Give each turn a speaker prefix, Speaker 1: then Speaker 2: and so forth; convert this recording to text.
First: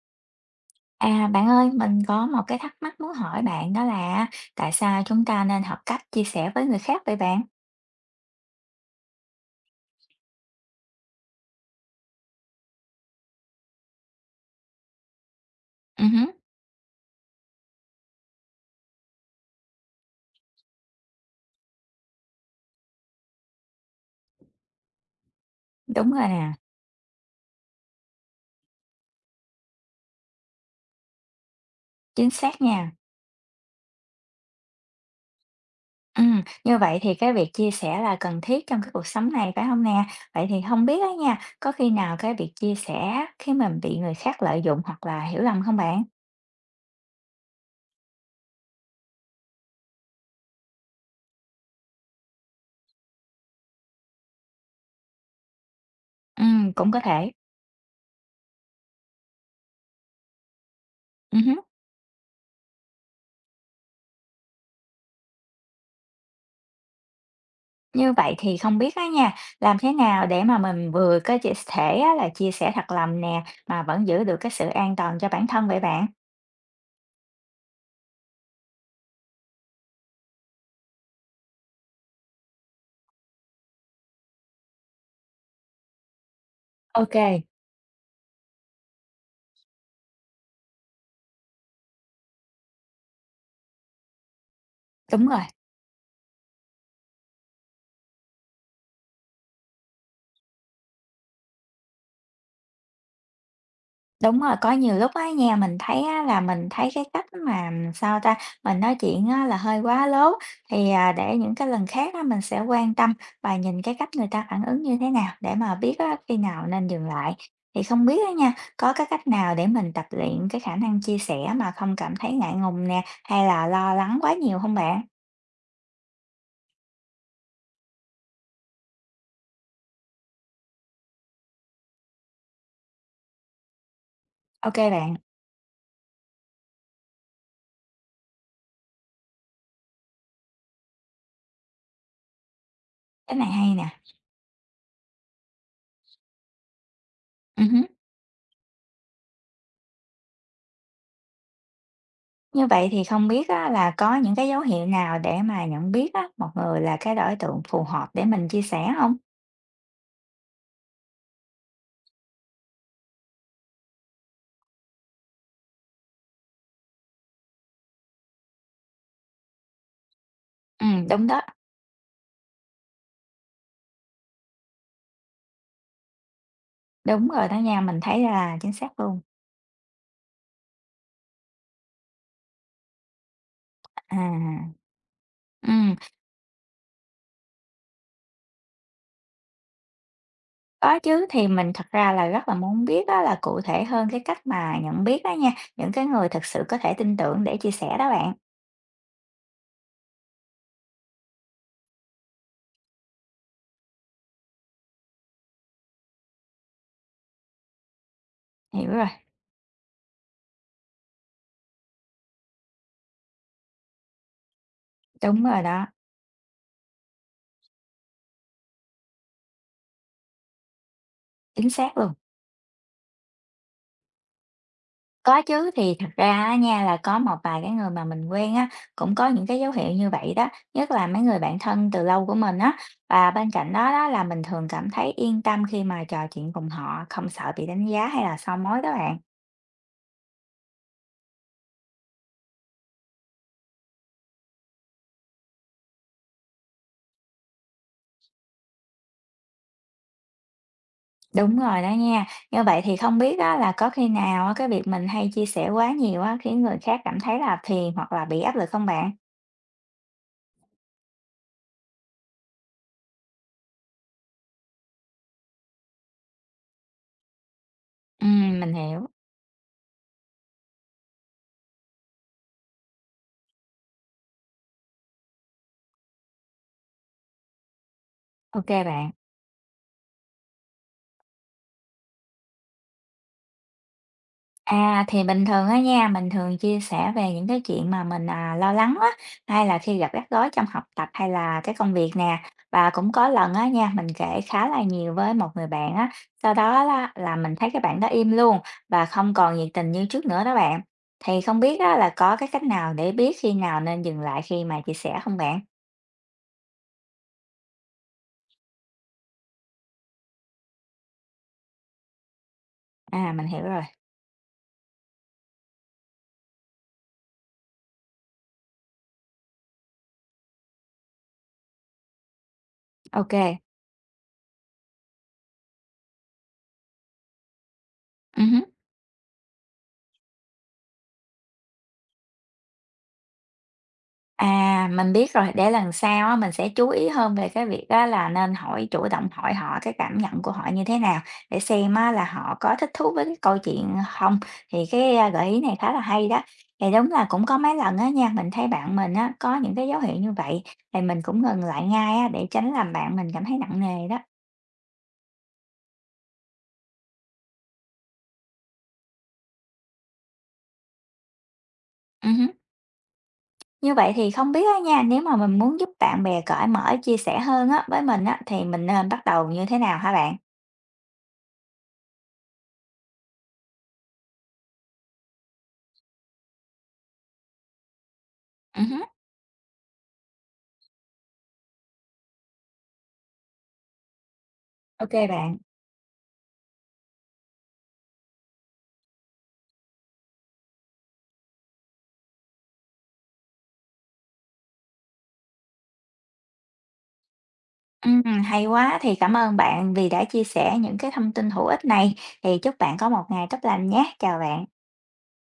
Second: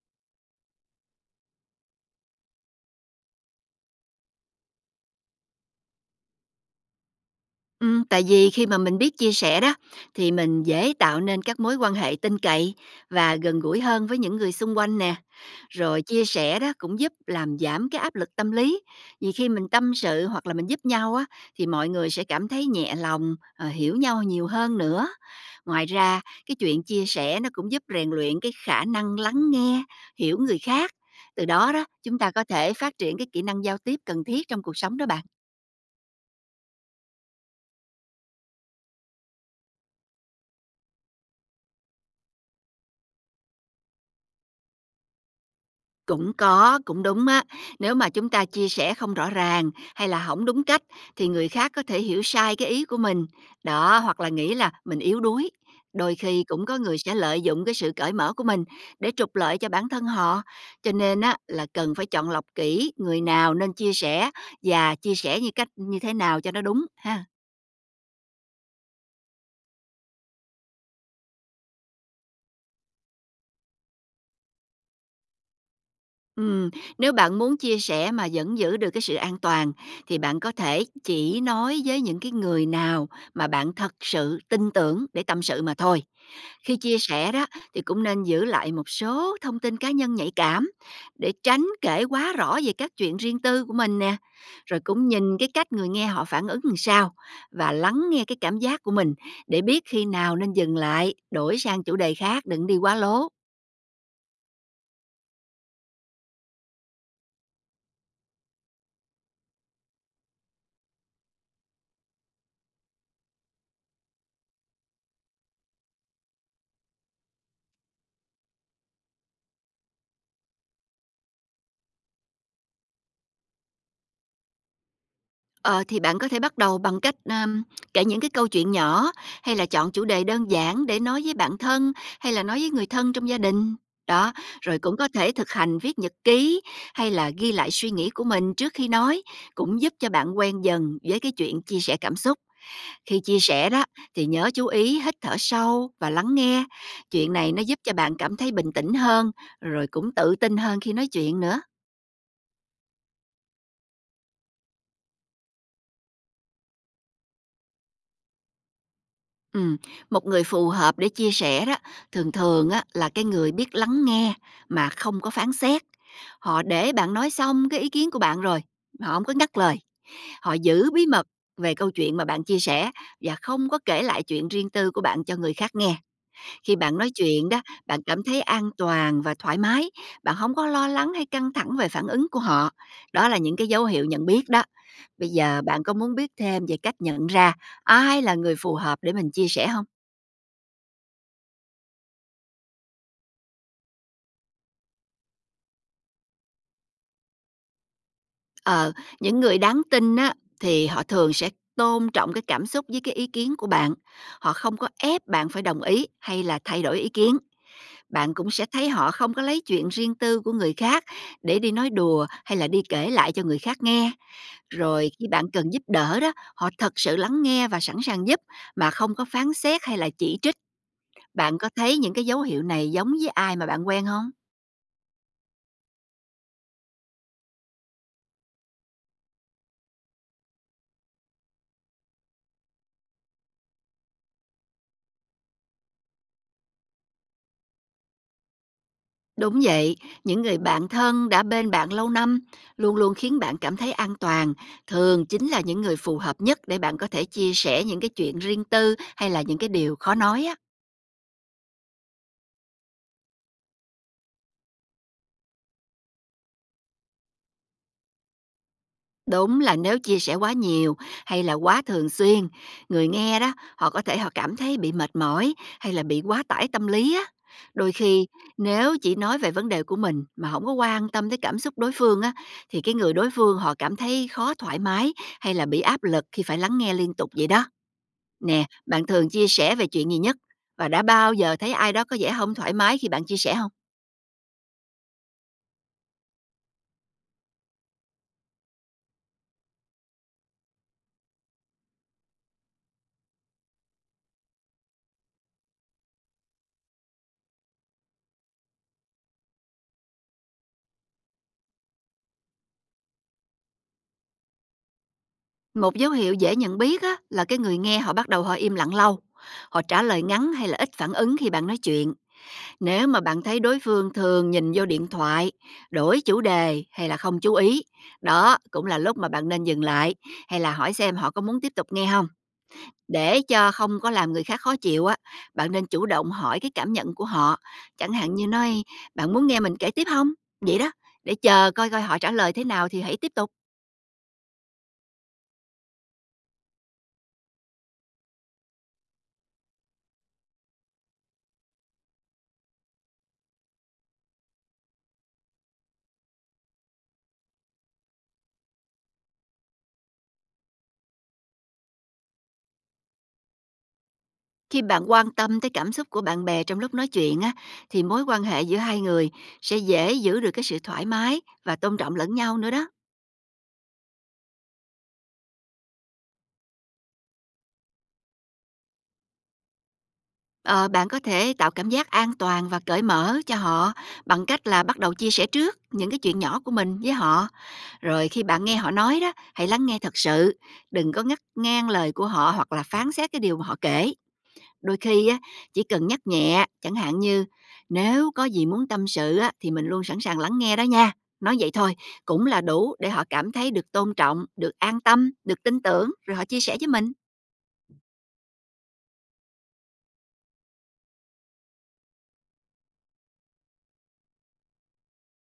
Speaker 1: À, bạn ơi, mình có một cái thắc mắc muốn hỏi bạn đó là tại sao chúng ta nên học cách chia sẻ với người khác vậy bạn?
Speaker 2: Tại vì khi mà mình biết chia sẻ đó, thì mình dễ tạo nên các mối quan hệ tin cậy và gần gũi hơn với những người xung quanh nè. Rồi
Speaker 1: Ừ,
Speaker 2: chia
Speaker 1: hứ,
Speaker 2: sẻ đó cũng giúp làm giảm cái áp lực tâm lý, vì khi mình tâm sự hoặc là mình giúp nhau á, thì mọi người sẽ cảm thấy nhẹ lòng, hiểu nhau nhiều hơn nữa. Ngoài
Speaker 1: đúng
Speaker 2: ra,
Speaker 1: rồi nè,
Speaker 2: cái chuyện chia sẻ nó cũng giúp rèn luyện cái khả năng lắng nghe, hiểu người khác. Từ đó đó, chúng
Speaker 1: chính
Speaker 2: ta có
Speaker 1: xác
Speaker 2: thể
Speaker 1: nha.
Speaker 2: phát triển cái kỹ năng giao tiếp cần thiết trong cuộc sống đó bạn.
Speaker 1: Ừ, như vậy thì cái việc chia sẻ là cần thiết trong cái cuộc sống này phải không nè? Vậy thì không biết á nha, có khi nào cái việc chia sẻ khi mình bị người khác lợi dụng hoặc là hiểu lầm không bạn?
Speaker 2: Cũng có, cũng đúng á. Nếu mà chúng ta chia sẻ không rõ ràng hay là hỏng đúng cách thì người khác có thể hiểu sai cái ý của mình, đó, hoặc là nghĩ là mình yếu đuối. Đôi
Speaker 1: Ừ,
Speaker 2: khi cũng có
Speaker 1: cũng
Speaker 2: người
Speaker 1: có
Speaker 2: sẽ
Speaker 1: thể.
Speaker 2: lợi dụng cái sự cởi mở của mình để trục lợi cho bản thân họ, cho nên
Speaker 1: Ừ,
Speaker 2: á
Speaker 1: hứ.
Speaker 2: là cần phải chọn lọc kỹ người nào nên chia sẻ và chia sẻ như cách như thế nào cho nó đúng ha.
Speaker 1: Như vậy thì không biết á nha, làm thế nào để mà mình vừa có thể á, là chia sẻ thật lòng nè mà vẫn giữ được cái sự an toàn cho bản thân vậy bạn?
Speaker 2: Ừm, nếu bạn muốn chia sẻ mà vẫn giữ được cái sự an toàn thì bạn có thể chỉ nói với những cái người nào mà bạn thật sự tin tưởng để tâm sự mà thôi. Khi chia sẻ
Speaker 1: OK,
Speaker 2: đó thì cũng nên giữ lại một số thông tin cá nhân nhạy cảm để tránh kể quá rõ về các chuyện riêng tư của mình nè. Rồi cũng
Speaker 1: đúng
Speaker 2: nhìn
Speaker 1: rồi,
Speaker 2: cái cách người nghe họ phản ứng làm sao và lắng nghe cái cảm giác của mình để biết khi nào nên dừng lại, đổi sang chủ đề khác, đừng đi quá lố.
Speaker 1: đúng rồi. Có nhiều lúc á nha, mình thấy á là mình thấy cái cách mà, sao ta, mình nói chuyện á là hơi quá lố, thì, à, để những cái lần khác á mình sẽ quan tâm và nhìn cái cách người ta phản ứng như thế nào để mà biết á khi nào nên dừng lại. Thì không biết á nha, có cái cách nào để mình tập luyện cái khả năng chia sẻ mà không cảm thấy ngại ngùng nè, hay là lo lắng quá nhiều không bạn?
Speaker 2: Ờ, thì bạn có thể bắt đầu bằng cách, kể những cái câu chuyện nhỏ, hay là chọn chủ đề đơn giản để nói với bạn thân, hay là nói với người thân trong gia đình. Đó,
Speaker 1: OK
Speaker 2: rồi cũng có
Speaker 1: bạn,
Speaker 2: thể thực hành viết nhật ký, hay là ghi lại suy nghĩ của mình trước khi nói, cũng giúp cho bạn quen dần với cái chuyện chia sẻ cảm xúc. Khi
Speaker 1: cái
Speaker 2: chia
Speaker 1: này
Speaker 2: sẻ
Speaker 1: hay
Speaker 2: đó,
Speaker 1: nè.
Speaker 2: thì nhớ chú ý hít thở sâu và lắng nghe. Chuyện này nó
Speaker 1: Ừ,
Speaker 2: giúp
Speaker 1: hứm.
Speaker 2: cho bạn cảm thấy bình tĩnh hơn, rồi cũng tự tin hơn khi nói chuyện nữa.
Speaker 1: Như vậy thì không biết á, là có những cái dấu hiệu nào để mà nhận biết á, một người là cái đối tượng phù hợp để mình chia sẻ không?
Speaker 2: Ừm, một người phù hợp để chia sẻ đó, thường thường á là cái người biết lắng nghe mà không có phán xét. Họ để bạn nói xong cái ý kiến của bạn rồi, họ không có ngắt lời. Họ giữ bí
Speaker 1: Đúng
Speaker 2: mật
Speaker 1: đó,
Speaker 2: về câu chuyện mà bạn chia sẻ và không có kể lại chuyện riêng tư của bạn cho người khác nghe. Khi bạn nói
Speaker 1: đúng rồi
Speaker 2: chuyện
Speaker 1: đó
Speaker 2: đó,
Speaker 1: nha, mình
Speaker 2: bạn
Speaker 1: thấy
Speaker 2: cảm thấy
Speaker 1: là
Speaker 2: an
Speaker 1: chính xác luôn.
Speaker 2: toàn và thoải mái, bạn không có lo lắng hay căng thẳng về phản ứng của họ. Đó là những cái dấu hiệu nhận biết đó.
Speaker 1: À,
Speaker 2: Bây giờ bạn có
Speaker 1: ừm,
Speaker 2: muốn biết thêm về cách nhận ra ai là người phù hợp để mình chia sẻ không?
Speaker 1: có chứ, thì mình thật ra là rất là muốn biết á, là cụ thể hơn cái cách mà nhận biết đó nha, những cái người thực sự có thể tin tưởng để chia sẻ đó bạn.
Speaker 2: Ờ, những người đáng tin á, thì họ thường sẽ tôn trọng cái cảm xúc với cái ý kiến của bạn. Họ không có ép bạn phải đồng ý hay là thay đổi ý kiến. Bạn cũng sẽ thấy
Speaker 1: Hiểu rồi,
Speaker 2: họ không có lấy chuyện riêng tư của người khác để đi nói đùa hay là đi kể lại cho người khác nghe. Rồi khi
Speaker 1: đúng
Speaker 2: bạn
Speaker 1: rồi
Speaker 2: cần giúp
Speaker 1: đó,
Speaker 2: đỡ đó, họ thật sự lắng nghe và sẵn sàng giúp mà không có phán xét hay là chỉ trích. Bạn có
Speaker 1: chính xác
Speaker 2: thấy
Speaker 1: luôn.
Speaker 2: những cái dấu hiệu này giống với ai mà bạn quen không?
Speaker 1: Có chứ, thì thật ra á nha, là có một vài cái người mà mình quen á, cũng có những cái dấu hiệu như vậy đó, nhất là mấy người bạn thân từ lâu của mình á. Và bên cạnh đó đó là mình thường cảm thấy yên tâm khi mà trò chuyện cùng họ, không sợ bị đánh giá hay là soi mói đó bạn.
Speaker 2: Đúng vậy, những người bạn thân đã bên bạn lâu năm, luôn luôn khiến bạn cảm thấy an toàn, thường chính là những người phù hợp nhất để bạn có thể chia sẻ những cái chuyện riêng tư hay là những cái điều khó nói á.
Speaker 1: Đúng rồi đó nha. Như vậy thì không biết á là có khi nào á cái việc mình hay chia sẻ quá nhiều á khiến người khác cảm thấy là phiền hoặc là bị áp lực không bạn?
Speaker 2: Đúng là nếu chia sẻ quá nhiều hay là quá thường xuyên, người nghe đó, họ có thể cảm thấy bị mệt mỏi hay là bị quá tải tâm lý á. Đôi khi
Speaker 1: Mình
Speaker 2: nếu
Speaker 1: hiểu.
Speaker 2: chỉ nói về vấn đề của mình mà không có quan tâm tới cảm xúc đối phương á thì cái người đối phương họ cảm thấy khó thoải mái hay là bị áp lực khi phải lắng nghe liên tục vậy đó.
Speaker 1: OK
Speaker 2: Nè, bạn
Speaker 1: bạn.
Speaker 2: thường chia sẻ về chuyện gì nhất? Và đã bao giờ thấy ai đó có vẻ không thoải mái khi bạn chia sẻ không?
Speaker 1: À, thì bình thường á nha, mình thường chia sẻ về những cái chuyện mà mình, à, lo lắng á, hay là khi gặp rắc rối trong học tập hay là cái công việc nè. Và cũng có lần á nha, mình kể khá là nhiều với một người bạn á, sau đó lá là mình thấy cái bạn đó im luôn và không còn nhiệt tình như trước nữa đó bạn. Thì không biết á là có cái cách nào để biết khi nào nên dừng lại khi mà chia sẻ không bạn?
Speaker 2: Một dấu hiệu dễ nhận biết á, là cái người nghe họ bắt đầu im lặng lâu, họ trả lời ngắn hay là ít phản ứng khi bạn nói chuyện. Nếu mà
Speaker 1: À,
Speaker 2: bạn
Speaker 1: mình
Speaker 2: thấy
Speaker 1: hiểu
Speaker 2: đối
Speaker 1: rồi.
Speaker 2: phương thường nhìn vô điện thoại, đổi chủ đề hay là không chú ý, đó cũng là lúc mà bạn nên dừng lại hay là hỏi xem họ có muốn tiếp tục nghe không.
Speaker 1: OK
Speaker 2: Để
Speaker 1: kê.
Speaker 2: cho không có làm người khác khó chịu á, bạn nên chủ động hỏi cái cảm nhận của họ, chẳng hạn như
Speaker 1: Ừm.
Speaker 2: nói: "Bạn muốn nghe mình kể tiếp không?" Vậy đó, để chờ coi coi họ trả lời thế nào thì hãy tiếp tục.
Speaker 1: À, mình biết rồi, để lần sau á, mình sẽ chú ý hơn về cái việc á là nên hỏi chủ động hỏi họ cái cảm nhận của họ như thế nào, để xem á là họ có thích thú với cái câu chuyện không? Thì cái, a, gợi ý này khá là hay đó. Thì đúng là cũng có mấy lần á nha, mình thấy bạn mình á có những cái dấu hiệu như vậy, thì mình cũng ngừng lại ngay á, để tránh làm bạn mình cảm thấy nặng nề đó.
Speaker 2: Khi bạn quan tâm tới cảm xúc của bạn bè trong lúc nói chuyện á, thì mối quan hệ giữa hai người sẽ dễ giữ được cái sự thoải mái và tôn trọng lẫn
Speaker 1: Hứm.
Speaker 2: nhau nữa đó.
Speaker 1: Như vậy thì không biết á nha, nếu mà mình muốn giúp bạn bè cởi mở, chia sẻ hơn á với mình á, thì mình nên bắt đầu như thế nào hả bạn?
Speaker 2: Ờ, bạn có thể tạo cảm giác an toàn và cởi mở cho họ bằng cách là bắt đầu chia sẻ trước những cái chuyện nhỏ của mình với họ. Rồi khi bạn nghe họ
Speaker 1: Hứm.
Speaker 2: nói đó, hãy lắng nghe thật sự, đừng có ngắt ngang lời của họ hoặc là phán xét cái điều mà họ kể. Đôi
Speaker 1: Ô
Speaker 2: khi á,
Speaker 1: bạn.
Speaker 2: chỉ cần nhắc nhẹ, chẳng hạn như nếu có gì muốn tâm sự á, thì mình luôn sẵn sàng lắng nghe đó nha. Nói vậy thôi cũng là đủ để họ cảm thấy được tôn trọng, được an tâm, được tin tưởng rồi họ chia sẻ với mình.
Speaker 1: Hay quá, thì cảm ơn bạn vì đã chia sẻ những cái thông tin hữu ích này, thì chúc bạn có một ngày tốt lành nhé. Chào bạn.